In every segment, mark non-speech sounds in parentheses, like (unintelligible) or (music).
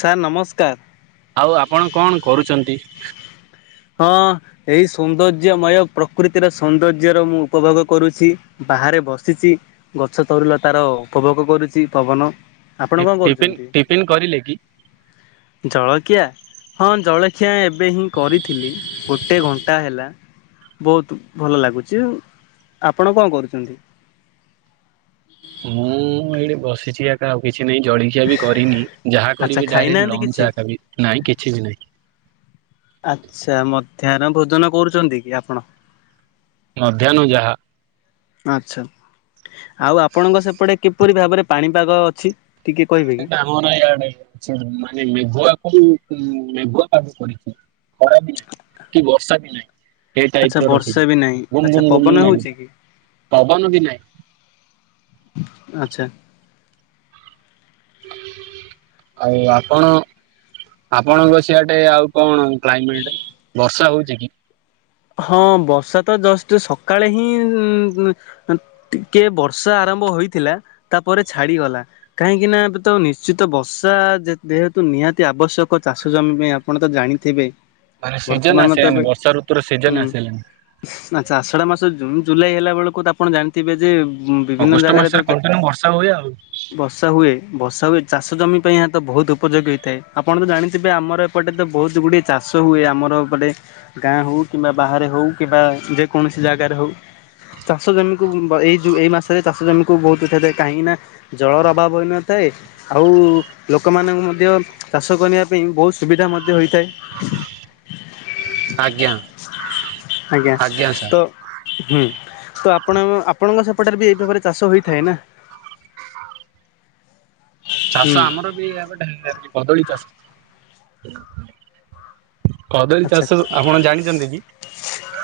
Sir ନମସ୍କାର। (unintelligible) ଆଉ ଆପଣ କଣ କରୁଚନ୍ତି? ହଁ ଏଇ ସୌନ୍ଦର୍ଯ୍ୟମୟ ପ୍ରକୃତିର ସୌନ୍ଦର୍ଯ୍ୟ ର ମୁଁ ଉପଭୋଗ କରୁଛି। ବାହାରେ ବସିଚି। ଗଛ ତରୁଲତାର ଉପଭୋଗ କରୁଚି। ପବନ ଆପଣ କଣ ଟିଫିନ୍ କରୁଚନ୍ତି? ଟିଫିନ୍ କରିଲେ କି? ଜଳଖିଆ ହଁ ଜଳଖିଆ ଏବେ ହିଁ କରିଥିଲି ଗୋଟେ ଘଣ୍ଟା ହେଲା। ବହୁତ ଭଲ ଲାଗୁଚୁ। ଆପଣ କଣ କରୁଚନ୍ତି? ମୁଁ ଏଇଠି ବସିଛି ଏକା ଆଉ କି ଛି ନାହିଁ ଜଳିଖିଆ ବି କରିନି। ଯାହା ଆଚ୍ଛା କରିବି ଡାଇରେକ୍ଟ ଖାଇନାହାନ୍ତି କିଛି? ଲଞ୍ଚ ଆକା ବି, ନାଇଁ କିଛି ବି ନାହିଁ। ଆଚ୍ଛା ମଧ୍ୟାହ୍ନ ଭୋଜନ କରୁଚନ୍ତି କି ଆପଣ? ମଧ୍ୟାହ୍ନ ଯାହା ଆଚ୍ଛା, ଆଉ ଆପଣଙ୍କ ସେପଟେ କିପରି ଭାବରେ ପାଣିପାଗ ଅଛି? ଟିକେ କହିବେ କି? ପାଣିପାଗ ଆମର ଇଆଡେ ଅଛି ମାନେ ମେଘୁଆ କୁ ଉଁ, ମୁ-ମେଘୁଆ ପାାଗ କରିଛି। ଖରା ବି ନାହିଁ କି ବର୍ଷା ବି ନାହିଁ। ସେ ଆଚ୍ଛା ଟାଇପ୍ ର ବର୍ଷା ରଖିଛି। ବି ନାହିଁ ଗୁମ ଆଚ୍ଛା ଗୁମ ପବନ ଗୁମ ନାଇଁ ହଉଛି (unintelligible) କି? ପବନ ବି ନାଇଁ। ଆଚ୍ଛା। ଆଉ ଆପଣ ଆପଣଙ୍କ ସିଆଡେ ଆଉ କଣ କ୍ଲାଇମେଟ୍ ବର୍ଷା ହଉଚି କି? ହଁ ବର୍ଷା ତ ଜଷ୍ଟ ସକାଳେ ହିଁ ଉଁ, ଗୁଁ- ଟିକେ ବର୍ଷା ଆର ରମ୍ଭ ହୋଇଥିଲା। ତାପରେ ଛାଡିଗଲା କାହିଁକି ନା ଏବେ ତ ନିଶ୍ଚିତ ବର୍ଷା ଯେ ଯେହେତୁ ନିହାତି ଆବଶ୍ୟକ ଚାଷ ଜମି ପାଇଁ ଆପଣ ତ ଜାଣିଥିବେ। ମାନେ ସିଜନ୍ ବର୍ତ୍ତମାନ ତ ଆସେ ଏବେ ଆମେ ବର୍ଷା ଋତୁର ସି ହୁଁ, ଆଚ୍ଛା ଆଷଢା ମାସ ଜୁନ୍ ଜୁଲାଇ ହେଲା ବେଳକୁ ତ ଆପଣ ଜାଣିଥିବେ ଯେ ଉଁ, ବିଭିନ୍ନ ଅଗଷ୍ଟ ଜାଗାରେ ତ ମାସରେ କଣ୍ଟିନ୍ୟୁ ବର୍ଷା ହୁଏ ଆଉ। ଚା-ବର୍ଷା ହୁଏ। ବର୍ଷା ହୁଏ ଚାଷ ଜମି ପାଇଁ ଏହା ତ ବହୁତ ଉପଯୋଗୀ ହେଇଥାଏ। ଆପଣ ତ ଜାଣିଥିବେ ଆମର ଏପଟେ ତ ବହୁତ ଗୁଡିଏ ଚାଷ ହୁଏ ଆମ ମର ଅଉ ପଟେ ଗାଁ ହଉ, କିମ୍ବା ବାହାରେ ହଉ, କିବା ଯେକୌଣସି ଜାଗାରେ ହଉ। ଚାଷ ଜମି କୁ ଉଁ, ଏଇ ଜୁ ଏଇ ମାସରେ ଚାଷ ଜମିକୁ ବହୁତ (unintelligible) କାହିଁକି ନା ଜଳର ଅଭାବ ହୋଇନଥାଏ। ଏ ଆଉ ଲୋକମାନଙ୍କୁ ମଧ୍ୟ ଚାଷ କରିବା ପାଇଁ ବହୁତ ସୁବିଧା ମ ହୋଇଥାଏ। ଆଜ୍ଞା ଆଜ୍ଞା ତ ହୁଁ ତ ଆପଣ ଆଉ ଆପଣ ଆପଣଙ୍କ ସେପଟରେ ବି, ଏ ଭାବରେ ଚାଷ ହୋଇଥାଏ ନା। (inaudible) ଚାଷ ହୁଁ ଆମର ବି, ଏ ଗଟେ ହେଇ କଦଳୀ ଚାଷ। କଦଳୀ ଚାଷ, ଆଚ୍ଛା ଆପଣ ଜାଣିଛନ୍ତି କି?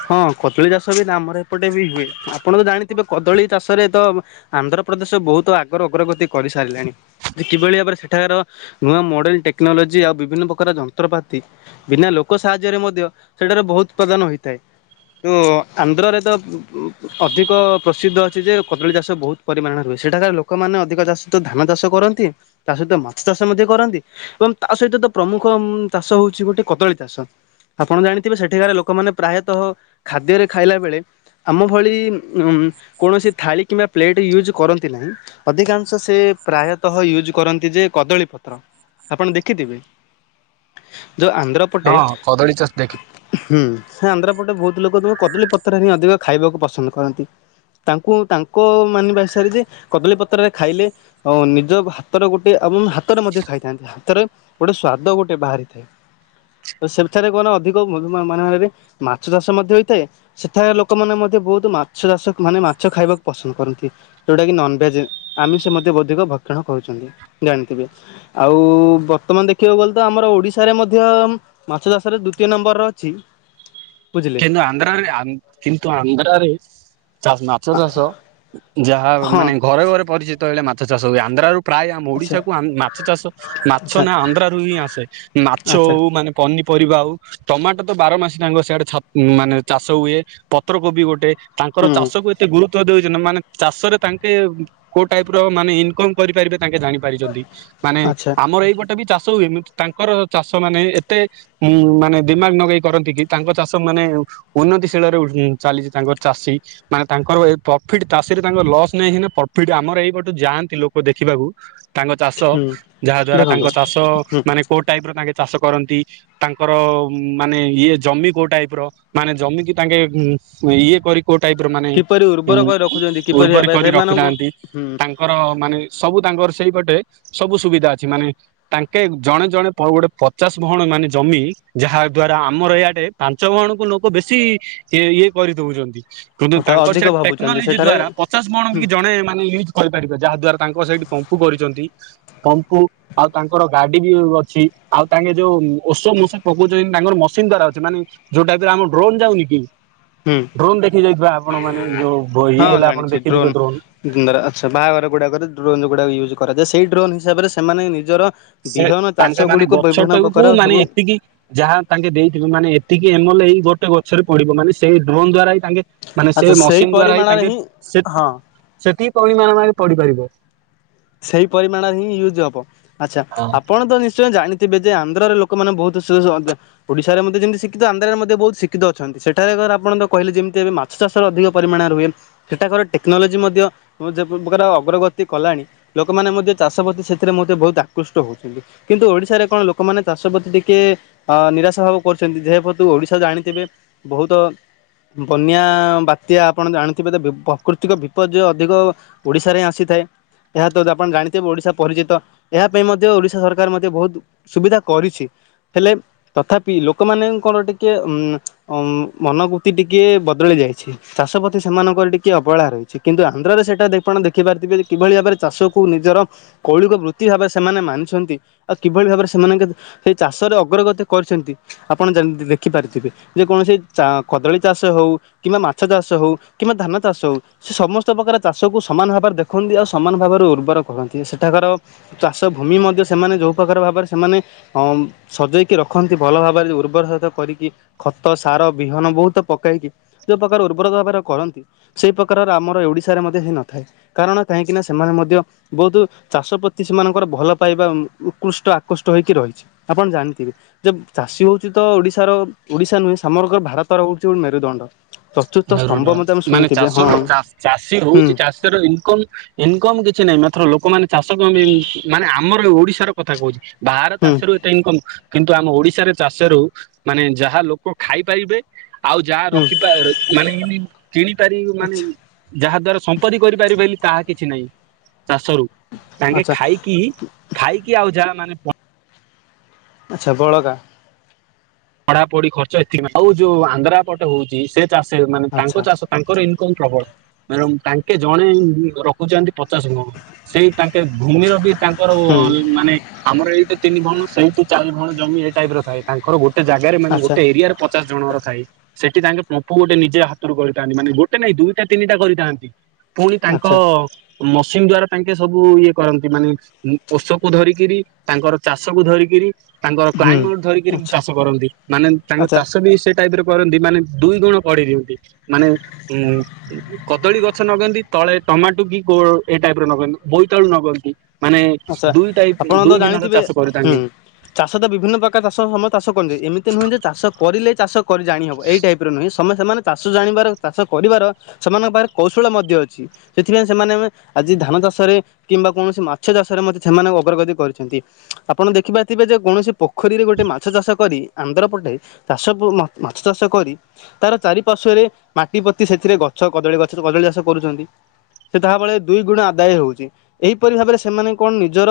ହଁ, କଦଳୀ ଚାଷ ବି ତ ଆମର ଏପଟେ ବି ହୁଏ। ଆପଣ ତ ଜାଣିଥିବେ, କଦଳୀ ଚାଷରେ ତ ଆନ୍ଧ୍ରପ୍ରଦେଶ ବହୁତ ଆଗର ଅଗ୍ରଗତି କରିସାରିଲେଣି। ଯେ କିଭଳି ଭାବରେ, ସେଠାକାର ନୂଆ ମ ଟେକ୍ନୋଲୋଜି, ଆଉ ବିଭିନ୍ନ ପ୍ରକାର ଯନ୍ତ୍ରପାତି। ବିନା ଲୋକ ଲୋକ ସାହାଯ୍ୟରେ ମଧ୍ୟ, ସେଠାରେ ବହୁତ ପ୍ରଦାନ ହୋଇଥାଏ। ତ, ଆନ୍ଧ୍ରରେ ତ ଅଧିକ ପ୍ରସିଦ୍ଧ ଅଛି ଯେ କଦଳୀ ଚାଷ ବହୁତ ପରିମାଣରେ ହୁଏ। ସେଠାକାର ଲୋକମାନେ, ଅଧିକ ଚାଷତ ଧାନ ଚାଷ କରନ୍ତି। ତା ସହିତ ମାଛ ଚାଷ ମଧ୍ୟ କରନ୍ତି। ଏବଂ ତା ସହିତ ତ ପ୍ରମୁଖ ଚାଷ ହଉଛି ଗୋଟେ, କଦଳୀ ଚାଷ। ଆପଣ ଜାଣିଥିବେ ସେଠିକାରେ ଲୋକମାନେ ପ୍ରାୟତଃ ଖାଦ୍ୟରେ ଖାଇଲା ବେଳେ ଆମ ଭଳି କୌଣସି ଥାଳି କିମ୍ବା ପ୍ଲେଟ୍ ୟୁଜ୍ କରନ୍ତି ନାହିଁ। ଅଧିକାଂଶ ସେ ପ୍ରାୟତଃ ୟୁଜ୍ କରନ୍ତି ଯେ କଦଳୀ ପତ୍ର। ଆପଣ ଦେଖିଥିବେ। ଯୋଉ ଆନ୍ଧ୍ର ପଟେ ହଁ କଦଳୀ ଚାଷ ଦେଖ ହୁଁ ସେ ଆନ୍ଧ୍ରାପଟେ ବହୁତ ଲୋକତ କଦଳୀପତ୍ର ରେ ହିଁ ଅଧିକ ଖାଇବାକୁ ପସନ୍ଦ କରନ୍ତି। ତାଙ୍କୁ ତାଙ୍କ ମାନିବା ହିସାବରେ ଯେ କଦଳୀ ପତ୍ରରେ ଖାଇଲେ ଅଂ ନିଜ ହାତର ଗୋଟେ ଆମ୍ ହାତରେ ମଧ୍ୟ ଖାଇଥାନ୍ତି, ହାତରେ ଗୋଟେ ସ୍ଵାଦ ଗୋଟେ ବାହାରିଥାଏ। ତ ସେଠାରେ କ ଅଧିକ ମାନରେ ମାଛ ଚାଷ ମଧ୍ୟ ହେଇଥାଏ। ସେଠାରେ ଲୋକମାନେ ମଧ୍ୟ ବହୁତ ମାଛ ଚାଷ ମାନେ ମାଛ ଖାଇବାକୁ ପସନ୍ଦ କରନ୍ତି। ଯୋଉଟା କି ନନଭେଜ, ଆମେ ସେ ମଧ୍ୟ ଅଧିକ ଭ ଣ କହୁଛନ୍ତି ଜାଣିଥିବେ, ଆଉ ବର୍ତ୍ତମାନ ଦେଖିବାକୁ ଗଲେ ତ ଆମର ଓଡ଼ିଶାରେ ମଧ୍ୟ ମାଛ ଚାଷରେ ଦ୍ଵିତୀୟ ନମ୍ବରରେ ଅଛି ବୁଝିଲେ କିନ୍ତୁ ଅନ୍ଦ୍ରାରେ, କିନ୍ତୁ ଆନ୍ଧ୍ରାରେ ମାଛ ଚାଷ। ଯାହା ହଁ ମାନେ ଘରେ ଘରେ ପରିଚିତ। ହେଲେ ମାଛ ଚାଷ ହୁଏ ଆନ୍ଧ୍ରାରୁ ପ୍ରାୟ ଆମ ଆଚ୍ଛା ଓଡିଶାକୁ ମାଛ ଚାଷ ମାଛ ଆଚ୍ଛା ନା ଆନ୍ଧ୍ରାରୁ ହିଁ ଆସେ। ମାଛ ଆଚ୍ଛା ହଉ ମାନେ ପନି ପରିବା ଆଉ ଟମାଟୋ ତ ବାର ମାସି ତାଙ୍କ ସିଆଡେ ଛାତ ମାନେ ଚାଷ ହୁଏ। ପତ୍ରକୋବି ଗୋଟେ ତାଙ୍କର ହୁଁ ଚାଷ କୁ ଏତେ ଗୁରୁତ୍ୱ ଦୁଇଜଣ ମାନେ ଚାଷରେ ତାଙ୍କେ କୋଉ ଟାଇପ ର ମାନେ ଇନକମ କରିପାରିବେ। ତାଙ୍କେ ଜାଣି ପାରିଛନ୍ତି। ମାନେ ଆଚ୍ଛା ଆମର ଏଇ ପଟେ ବି ବି ଚାଷ ତ ଏମିତି ତାଙ୍କର ଚାଷ ମାନେ ଏତେ ଉ ମାନେ ଦିମାଗ ନଗେଇ କରନ୍ତି କି, ତାଙ୍କ ଚାଷ ମାନେ ଉନ୍ନତିଶୀଳରେ ଚାଲିଛି ତାଙ୍କର ଚାଷୀ। ମାନେ ତାଙ୍କର ପ୍ରଫିଟ ଚାଷୀରେ, ତାଙ୍କ ଲସ୍ ନାଇଁ ସିନା ପ୍ରଫିଟ ଆମର ଏଇପଟୁ ଯାଆନ୍ତି ଲୋକ ଦେଖିବାକୁ। ତାଙ୍କ ଚାଷ, ହୁଁ ଯାହା ଦ୍ଵାରା ଦେଖନ୍ତୁ ତାଙ୍କ ଚାଷ ମାନେ କୋଉ ଟାଇପ ର ତାଙ୍କେ ଚାଷ କରନ୍ତି। ତାଙ୍କର ମାନେ, ଇଏ ଜମି କୋଉଟାଇ ର ମାନେ ଜମିକି ତାଙ୍କେ, ଇଏ କରି କୋଉ ଟାଇପ ର ମାନେ, କିପରି ଉର୍ବର କରି ରଖୁଛନ୍ତି କିପରି ଉର୍ବର ଭାବେ କରି ସେମାନଙ୍କୁ ରଖିନାହାନ୍ତି। ହୁଁ ତାଙ୍କର ମାନେ ସବୁ ତାଙ୍କର, ସେଇପଟେ ସବୁ ସୁବିଧା ଅଛି। ମାନେ ତାଙ୍କେ ଜଣେ ଜଣେ ଗୋଟେ ପଚାଶ ଭଅଣ ମାନେ ଜମି ଯାହା ଦ୍ଵାରା ଆମର ଇଆଡ଼େ ପାଞ୍ଚ ଭଣକୁ ଲୋକ ବେଶୀ ଇଏ କରିଦଉଛନ୍ତି। କିନ୍ତୁ ଅର୍ଥାତ୍ ତାଙ୍କର ଅଧିକ ସେଇ ଭାବୁଛନ୍ତି ଟେକ୍ନୋଲୋଜି ସେଠାରେ ଦ୍ଵାରା, ପଚାଶ ବଣ କି ଜଣେ ମାନେୟୁଜ କରିପାରିବେ। ଯାହା ଦ୍ଵାରାଙ୍କର ସେଇଠି ପମ୍ପୁ କରିଛନ୍ତି। ପମ୍ପୁ ଆଉ ତାଙ୍କର ଗାଡି ବି ଅଛି। ଆଉ ତାଙ୍କେ ଯୋଉ ଓଷ ମଷ ପକଉଛନ୍ତି। ତାଙ୍କର ମ ଦାରା ଅଛି। ମାନେ ଯୋଉ ଆ ଡ୍ରୋନ୍ ଯାଉନି କି। ହୁଁ ଡ୍ରୋନ୍ ଦେଖି ଯାଇଥିବା ଆପଣ ମାନେ। ଯୋଉ ଇଏ ହଁ ହେଲା ଆପଣ ଦେଖିଥିବେ ଡ୍ରୋନ୍। ର ଗୁଡା ଡ୍ରୋନ ୟୁଜ୍ କରାଯାଏ। ସେଇ ଡ୍ରୋନ ହିସାବରେ, ସେମାନେ ନିଜର ସେ, ବିହନ ଚାଷ ତାଙ୍କ ମାନେ ଗୁଡ଼ିକୁ ଗଛ ବିଭିନ୍ନ ଟାକୁ ପ୍ରକାର ମାନେ ସବୁ ଏତିକି ଯାହା ତାଙ୍କେ ଦେଇଥିବେ ମାନେ ଏତିକି ଏମଲେ, ଏଇ ଗୋ ଗଛରେ ପଡିବ। ମାନେ ସେଇଡ୍ରୋନ୍ ଦ୍ଵା ତାଙ୍କେ ମାନେ ସେ ଆଚ୍ଛା ସେଇ ମସିନ୍ ଦ୍ଵାରା ହିଁ ପରିମାଣରେ ତାଙ୍କେ ସେ ହଁ ସେଠପଣ ମାନ ପଡିିପାରିବେ। ସେଇ ପରିମାଣରେ ହିଁ ୟୁଜ୍ ହବ, ଆଚ୍ଛା ଆପଣ ତ ନିଶ୍ଚୟ ଜାଣି ତିବେ ଯେ ଆନ୍ଧ୍ରରେ ଲୋକମାନେ ବୋହୁତ ଓଡିଶାରେ ମଧ୍ୟ ଯେମିତି ଶିକ୍ଷିତ ଆନ୍ଧ୍ରରେ ମଧ୍ୟ ବହୁତ ଶିକ୍ଷିତ ଅଛନ୍ତି ସେଠାରେ ଆପଣ ତ କହିଲେ ଯେମିତି ମାଛ ଚାଷର ଅଧିକ ପରିମାଣରେ ହୁଏ ସେଟାକର ଟେକ୍ନୋଲୋଜି ମଧ୍ୟ ଯେ ପକାର୍ ଅଗ୍ରଗତି କଲାଣି। ଲୋକମାନେ ମଧ୍ୟ ଚାଷ ପ୍ରତି ସେଥିରେ ମଧ୍ୟ ବହୁତ୍ ଆକୃଷ୍ଟ ହୋଉଛନ୍ତି କିନ୍ତୁ ଓଡ଼ିଶାରେ କଣ ଲୋକମାନେ ଚାଷ ପ୍ରତି ଟିକେ ଅ ନିରାଶ ହ‍‌‍‍‍ବା କରୁଛନ୍ତି ଯେହେ ପଦୁ ଓଡିଶା ଜାଣିଥିବେ ବୋହୁତ ବନ୍ୟା ବାତ୍ୟା ଆପଣ ଜାଣିଥିବେ ତ ପକୃତିକ ବିପର୍ଯ୍ୟୟ ଅଧିକ ଓଡିଶାରେ ହିଁ ଆସି ଥାଏ। ଏହା ତ ଆପଣ ଜାଣିଥିବେ ଓଡିଶା ପରିଚିତ ଏହା ପାଇଁ ମଧ୍ୟ ଓଡିଶା ସରକାର ମଧ୍ୟ ବହୁତ ସୁବିଧା କରିଛି। ହେଲେ ତଥାପି ଲୋକମାନେ କଣ ଟିକେ ଉ ମନୋବୃତି ଟିକେ ବଦଳେଇ ଯାଇଛି ଚାଷପ୍ରତି ସେମାନଙ୍କର ଟିକେ ଅବହେଳା ରହିଛି କିନ୍ତୁ ଆନ୍ଧ୍ରରେ ସେଇଟା ଦେପଣ ଦେଖିପାରଥିବେ କିଭଳି ଭାବରେ ଚାଷକୁ ନିଜର କୌଳିକ ବୃତ୍ତି ଭାବେ ସେମାନେ ମାନିଛନ୍ତି ଆଉ କିଭଳି ଭାବରେ ସେମାନେଙ୍କ ସେଇ ଚା ଷ ଅଗ୍ରଗତି କରିଛନ୍ତି ଆପଣ ଯେମିତି ଦେଖିପାରିଥିବେ ଯେ କୌଣସି ଚା କଦଳୀ ଚାଷ ହୋଉ କିମ୍ବା ମାଛ ଚାଷ ହଉ କିମ୍ବା ଧାନ ଚାଷ ହଉ ସେ ସମସ୍ତ ପ୍ରକାର ଚାଷକୁ ସମାନ ଭାବରେ ଦେଖନ୍ତି ଆଉ ସମାନ ଭାବରେ ଉର୍ବର କରନ୍ତି ସେଠାକାର ଚାଷ ଭୂମି ମଧ୍ୟ ସେମାନେ ଯୋଉ ପ୍ରକାର ଭାବରେ ସେମାନେ ଅଁ ସଜେଇକି ରଖନ୍ତି ଭଲ ଭାବରେ ଉର୍ବର ସାଧ୍ୟ କରିକି ଖତ ସାର ବିହନ ବୋହୁତ ପକାଇକି ଯୋଉ ପକାର ଉର୍ବରତା ଭାବରେ କରନ୍ତି ସେଇ ପ୍ରକାରର ଆମର ଓଡିଶାରେ ମଧ୍ୟ ହେଇନଥାଏ କାରଣ କାହିଁକିନା ସେମାନେ ମଧ୍ୟ ବୋହୁତୁ ଚାଷ ପ୍ରତି ସେମାନଙ୍କର ଭଲ ପାଇବା ଉମ୍ ଉକୃଷ୍ଟ ଆକୃଷ୍ଟ ହେଇକି ରହିଛି। ଆପଣ ଜାଣିଥିବେ ଯେ ଚାଷୀ ହୋଉଚି ତ ଓଡିଶାର ଓଡିଶା ନୁହେଁ ସାମଗ୍ର ଭାରତର ହୋଉଚି ଗୋଟେ ମେରୁଦଣ୍ଡ। ଚତୁର୍ଥ ସ୍ତମ୍ଭ ମେରୁନ ମଧ୍ୟ ଆମେ ମାନେ ଶୁଣିଥିବେ ଚାଷ ହଁ ରୁ ଚାଷୀ ହୁଁ ରୋହୁଚି ଚାଷୀ ର ଇନକମ୍ ଇନକମ୍ କିଛି ନାହିଁ ମାତ୍ର ଲୋକମାନେ ଚାଷ କ ପେଇଁ ମାନେ ଆମର ଓଡିଶାର କଥା କୋହୁଚି। ବାହାର ହୁଁ ଚାଷରୁ ଏତେ ଇନକମ୍ କିନ୍ତୁ ଆମ ଓଡିଶାରେ ଚାଷରୁ ମାନେ ଯାହା ଲୋକ ଖାଇପାରିବେ ଆଉ ଯାହା ହୁଁ ରଖିପା ମାନିମୁନି କିଣିପାରିବୁ ମାନେ ଆଚ୍ଛା। ଯାହା ଦ୍ଵାରା ସମ୍ପତ୍ତି କରିପାରିବେନି ତାହା କିଛି ନାଇଁ ଚାଷରୁ ତାଙ୍କେ ଆଚ୍ଛା ଖାଇକି ଖାଇକି ଆଉ ଯାହା ମାନେ ପ ଆଚ୍ଛା ବଳକା ପଢା ପଢି ଖର୍ଚ୍ଚ ଏତିକି ଆଉ ଯୋଉ ଆନ୍ଧ୍ରାପଟ ହୋଉଛି ସେ ଚାଷେ ମାନେ ତାଙ୍କ ଆଚ୍ଛା ଚାଷ ତାଙ୍କର ଇଁ କମ୍ ପ୍ରବଳ ମେରଂ ତାଙ୍କେ ଜଣେ ରଖୁଚନ୍ତି ପଚାଶ୍ ମ ସେଇ ତାଙ୍କେ ଭୂମିର ବି ତାଙ୍କର ଓ ହୁଁ ଅଲ୍ ମାନେ ଆମର ଏଇଠୁ ତିନି ଭୋଉଣ୍ ସେଇଠୁ ଚାର୍ ଭୋଉଣ୍ ଜମି ଏଇ ଟାଇପ୍ ର ଥାଏ ତାଙ୍କର ଗୋ ଟେ ଜାଗାରେ ମାନେ ଆଚ୍ଛା ଗୋଟେ ଏରିଆରେ ପଚାଶ୍ ଜଣଙ୍କର ସାଇ। ସେଠି ତାଙ୍କେ ପ୍ରପୁ ଗୋଟେ ନିଜ ହାତରୁ କରିଥାନ୍ତି ମାନେ ଗୋଟେ ନାଇଁ ଦୁଇଟା ତିନିଟା କରିଥାନ୍ତି। ପୁଣି ତାଙ୍କ ଆଚ୍ଛା ମସିନ୍ ଦ୍ଵାରା ତାଙ୍କେ ସବୁ ଇଏ କରନ୍ତି ମାନେ ଔଷକୁ ଧରିକିରି ତାଙ୍କ ଚାଷକୁ ଧରିକିରି ତାଙ୍କର ହୁଁ କ୍ଲାଇମର ଧରିକିରି ଆଚ୍ଛା ଚାଷ କରନ୍ତି ମାନେ ତାଙ୍କ ଆଚ୍ଛା ଚାଷ ବି ସେ ଟାଇପ୍ ର କରନ୍ତି ମାନେ ଦୁଇ ଗୁଣ ବଢେ ଦିଅନ୍ତି ମାନେ କଦଳୀ ଗଛ ନଗୁଅନ୍ତି। ତଳେ ଟମାଟୁ କି କୋ ଏଇ ଟାଇପର ନଗାନ୍ତି ବୋଇତାଳୁ ନଗୁଅନ୍ତି। ଆଛା ଆପଣ ତ ଜାଣିଥିବେ ଚାଷ ହୁଁ କରିଥାନ୍ତି। ଚାଷ ତ ବିଭିନ୍ନ ପ୍ରକାର ଚାଷ ସମ ଚାଷ କନ୍ତେ ଏମିତି ନୁହେଁ ଯେ ଚାଷ କରିଲେ ଚାଷ କରି ଜାଣି ହବ ଏଇ ଟାଇପ ର ନୁହେଁ। ସମ ସେମାନେ ଚାଷ ଜାଣିବାର ଚାଷ କରିବାର ସେମାନଙ୍କ ପାଖରେ କୌଶଳ ମଧ୍ୟ ଅଛି ସେଥିପାଇ ସେମାନେ ଆମେ ଆଜି ଧାନ ଚାଷରେ କିମ୍ବା କୌଣସି ମା ଛ ଚାଷରେ ମଧ୍ୟ ସେମାନେ ଅଗ୍ରଗତି କରିଛନ୍ତି ଆପଣ ଦେଖିରୁଥିବେ ଯେ କୌଣସି ପୋଖରୀରେ ଗୋଟେ ମାଛ ଚାଷ କରି ଆନ୍ଧ୍ର ପଟେ ଚାଷକୁ ମାଛ ଚାଷ କରି ତାର ଚାରିପାର୍ଶ୍ଵରେ ମାଟି ପୋତି ସେଥିରେ ଗଛ କଦଳୀ ଗଛ କଦଳୀ ଚାଷ କରଚନ୍ତି ସେ ତାହା ବଳରେ ଦୁଇ ଗୁଣ ଆଦାୟ ହଉଛି ଏହିପରି ଭାବେରେ ସେମାନେ କଣ ନିଜର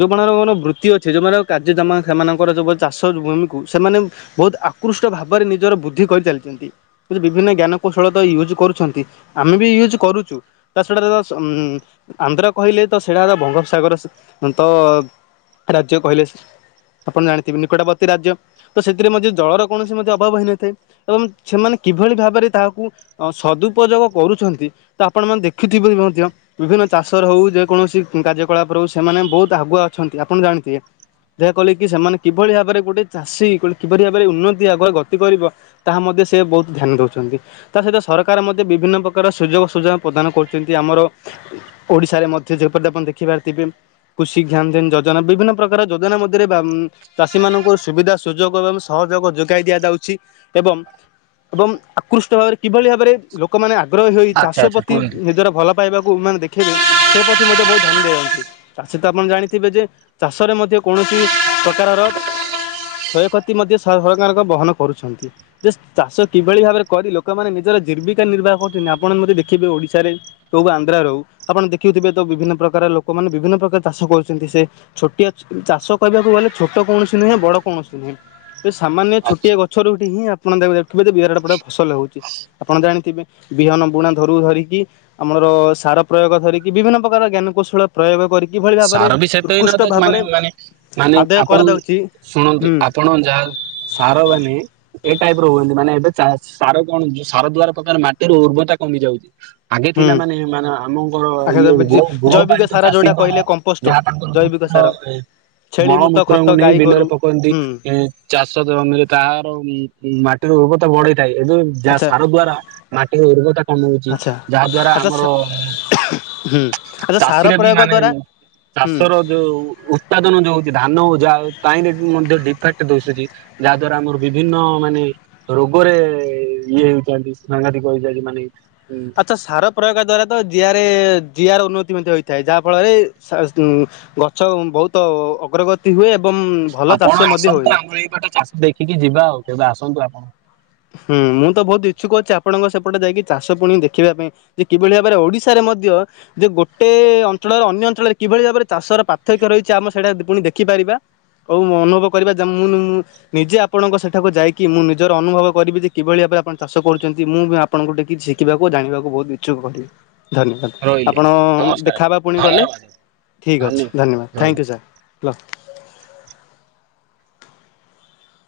ଯୋଉମାନଙ୍କର ବୃତ୍ତି ଅଛି ଯୋଉମାନଙ୍କର କାର୍ଯ୍ୟ ଜାମା ସେମାନଙ୍କର ଯୋଉ ଚାଷ ଭୂମି ସେମାନେ ବହୁତ୍ ଆୃକଷ୍ଟ ଭାବରେ ନିଜର ବୁଦ୍ଧି କରିଚାଲିଛନ୍ତି ବିଭିନ୍ନ ଜ୍ଞାନ କୌଶଳତଃ ୟୁଯ୍ କରୁଛନ୍ତି ଆମେ ବି ୟୁଯ୍ କରୁଛୁ ତା ଛଡା ତ ଆନ୍ଧ୍ରାକ କହିଲେ ତୁ ସେଢା ବଙ୍ଗୋପସାଗର ତ ରାଜ୍ୟ କହିଲେ ଆପଣ ଜାଣିଥିବେ ନିକଟବର୍ତୀ ରାଜ୍ୟ ତ ସେଥିରେ ମଧ୍ୟ ଜଳର କୌଣସି ମଧ୍ୟ ଅଭାବ ହେଇନଥାଏ ଅଂ ସେମାନେ କିଭଳି ଭାବରେ ତାହାକୁ ସଦୁପଯୋଗ କରୁଛନ୍ତି ତ ଆପଣମାନେତ ଦେଖୁଥିବେ ମଧ୍ୟ ବିଭିନ୍ନ ଚାଷର ହଉ ଯେ କୌଣସି କାର୍ଯ୍ୟକଳାପ ରେ ହଉ ସେମାନେ ବହୁତ୍ ଆଗୁଆ ଅଛନ୍ତି ଆପଣ ଜାଣିଥିବେ। ଯାହା କହିଲ କି ସେମାନେ କିଭଳି ଭାବରେ ଗୋଟେ ଚାଷୀ ଗ କିଭଳି ଭାବରେ ଉନ୍ନତି ଆ ଗତି କରିବ ତାହା ମଧ୍ୟ ସେ ବହୁତ ଧ୍ୟାନ ଦେଉଛନ୍ତି ତାସହିତ ସରକାର ମଧ୍ୟ ବିଭିନ୍ନ ପ୍ରକାର ସୁଯୋଗ ସୁଯୋଗ ପ୍ରଦାନ କରୁଛନ୍ତି ଆମର ଓଡିଶାରେ ମଧ୍ୟ ଯେ ପ ଦେଖିପାରଥିବେ କୃଷି ଜ୍ଞାନଧାନ ଯ ସୁବିଧା ସୁଯୋଗ ଏବଂ ସହଯୋଗ ଯୋଗାଇ ଦିଆଯାଉଛି ଏବଂ ଏବଂ ଆକୃଷ୍ଟ ଭାବରେ କିଭଳି ଭାବରେ ଲୋକମାନେ ଆଗ୍ରହ ହୋଇ ଆଚ୍ଛା ଚାଷ ଆଚ୍ଛା ପ୍ରତି କୁହନ୍ତୁ। ନିଜର ଭଲ ପାଇବାକୁ ମାନେ ଦେଖେଇବେ ସେ ମଧ୍ୟ ବହୁତ ଧ୍ୟାନ ଦଅନ୍ତି ଚାଷୀ ତ ଆପଣ ଜାଣିଥିବେ ଯେ ଚାଷରେ ମଧ୍ୟ କୌଣସି ପ୍ରକାରର କ୍ଷୟକ୍ଷତି ମଧ୍ୟ ସରକାରଙ୍କ ବହନ କରୁଛନ୍ତି ଯେ ଚାଷ କିଭଳି ଭାବରେ କରି ଲୋକମାନେ ନିଜ ଜୀବିକା ନିର୍ବାହ କରୁଛନ୍ତି ଆପଣ ମଧ୍ୟ ଦେଖିଥିବେ ଓଡିଶାରେ ହଉ ବା ଆନ୍ଧ୍ରରେ ହଉ ଆପଣ ଦେଖୁଥିବେ। ବିଭିନ୍ନ ପ୍ରକାର ଲୋକମାନେ ବିଭିନ୍ନ ପ୍ରକାର ଚାଷ କରୁଛନ୍ତି ସେ ଛୋଟିଆ ଚାଷ କହିବାକୁ ଗଲେ ଛୋଟ କୌଣସି ନୁହେଁ ବଡ଼ କୌଣସି ନୁହେଁ। ଏ ସାମାନ୍ୟ ଆଚ୍ଛା। ଛୋଟିଆ ଗଛରୁଟି ହିଁ ଆପଣ ଦେଖଥିବେ ଯେ ବିରାଟ ବଡ ଫସଲ ହଉଛି ଆପଣ ଜାଣିଥିବେ। ବିହନ ବୁଣା ଧରୁ ଧରିକି ଆମର ସାର ପ୍ରୟୋଗ ଧରିକି ବିଭିନ୍ନ ପ୍ରକାର ଜ୍ଞାନକୌଶଳ ପ୍ରୟୋଗ କରି କିଭଳି ଭାବରେ ସାର ବି ସେତେ ହ ଉତ୍କୃଷ୍ଟ ନ ତ ଭାବରେ ମାନେ ମାନେ ମାନେ ଆଦାୟ ଆପଣ କରାଯାଉଛି ଶୁଣନ୍ତୁ ହୁଁ। ଆପଣ ଯାହା ସାର ମାନେ ଏଇ ଟାଇପ ର ହୁଅନ୍ତି ମାନେ ଏ ସାର କଣ ସାର ଦ୍ଵାର ପ୍ରକାର ମାଟିର ଉର୍ବତା କମିଯାଉଛି। ଆଗେ ହୁଁ ଥିଲା ମାନେ ମାନେ ଆମଙ୍କର ଆଚ୍ଛା ଇଏ ଜୈବିକ ଗୃହପାଳିତ ସାର ଯୋଉଟା ଚାଷୀଙ୍କର କହିଲେ କମ୍ପୋଷ୍ଟ ଯାହା ତାଙ୍କର ଜୈବିକ ମୁତ୍ର ସାର। ଛେଳି ମୁତ ମଳମୂତ୍ରଙ୍କୁ ଖତ ନେଇ ଗାଈ ବିଲରେ ଗୋରୁ ପକନ୍ତି ହୁଁ ଏଇ ଚାଷ ତାର ମାଟିର ଥାଏ ଏବେ ଯାହା ଆଚ୍ଛା ସାର ଦ୍ଵାରା ମାଟିର ଉର୍ବରତା କମିଯାଉଛି ଆଚ୍ଛା ଯାହା ଦ୍ଵାରା ଆଚ୍ଛା ଆମର ସା ହୁଁ ଆଚ୍ଛା ସାର ଚାଷୀର ବି ପ୍ରୟୋଗ ମାନେ ଦ୍ଵାରା ହୁଁ ଚାଷ ର ଯୋଉ ଉତ୍ପାଦନ ଯୋଉ ହଉଛି ଧା ଧାନହଉ ଯାହେଉ ତା ମଧ୍ୟ ଡିଫେକ୍ଟ ଦିଶୁଛି ଯାହା ଦ୍ଵାରା ଆମର ବିଭିନ୍ନ ମାନେ ରୋଗ ରେ ଇଏ ହେଉଛନ୍ତି ସାଘାତିକ ହେଇ ଯାଉଛି ମାନେ ହୁଁ ଆଚ୍ଛା ସାର ପ୍ରୟୋଗ ଦ୍ଵାରା ତ ଯିଆରେ ଜିଆର ଉନ୍ନତି ମଧ୍ୟ ହୋଇଥାଏ ଯାହାଫଳରେ ଗଛ ବହୁତ ଅଗ୍ରଗତି ହୁଏ ଏବଂ ଭଲ ଚାଷ ଆପଣ ମଧ୍ୟ ଆସନ୍ତୁ ହୋଇଥାଏ। ଆମର ଏଇପଟେ ଚାଷ ଦେଖିକି ଯିବା ଆଉ କେବେ ଆସନ୍ତୁ ଆପଣ। ହୁଁ ମୁଁ ତ ବହୁତ ଇଛୁକ ଅଛି ଆପଣଙ୍କ ସେପଟେ ଯାଇକି ଚାଷ ପୁଣି ଦେଖିବା ପାଇଁ ଯେ କିଭଳି ଭାବରେ ଓଡିଶାରେ ମଧ୍ୟ ଯେ ଗୋଟେ ଅଞ୍ଚଳର ଅନ୍ୟ ଅଞ୍ଚଳରେ କିଭଳି ଭାବରେ ଚାଷର ପାର୍ଥକ୍ୟ ରହିଛି ଆମ ସେଇଟା ପୁଣି ଦେଖିପାରିବା। ହଉ ଅନୁଭବ କରିବା ମୁଁ ନିଜେ ଆପଣଙ୍କ ସେଠାକୁ ଯାଇକି ମୁଁ ନିଜର ଅନୁଭବ କରିବି ଯେ କିଭଳି ଭାବରେ ଆପଣ ଚାଷ କରୁଛନ୍ତି ମୁଁ ବି ଆପଣଙ୍କୁ ଟିକେ କିଛି ଶିଖିବାକୁ ଜା ଣିବାକୁ ବହୁତ ଇଛୁକ କରିବି। ଧନ୍ୟବାଦ ରହିଲି ଆପଣ ଆଜ୍ଞା ନମସ୍କାର ଆଜ୍ଞା ଦେଖାହେବା ପୁଣି ଗଲେ ଧନ୍ୟବାଦ ଠିକ୍ ଅଛି ଧନ୍ୟବାଦ ଥ୍ୟାଙ୍କୟୁ ସାର୍। ଲ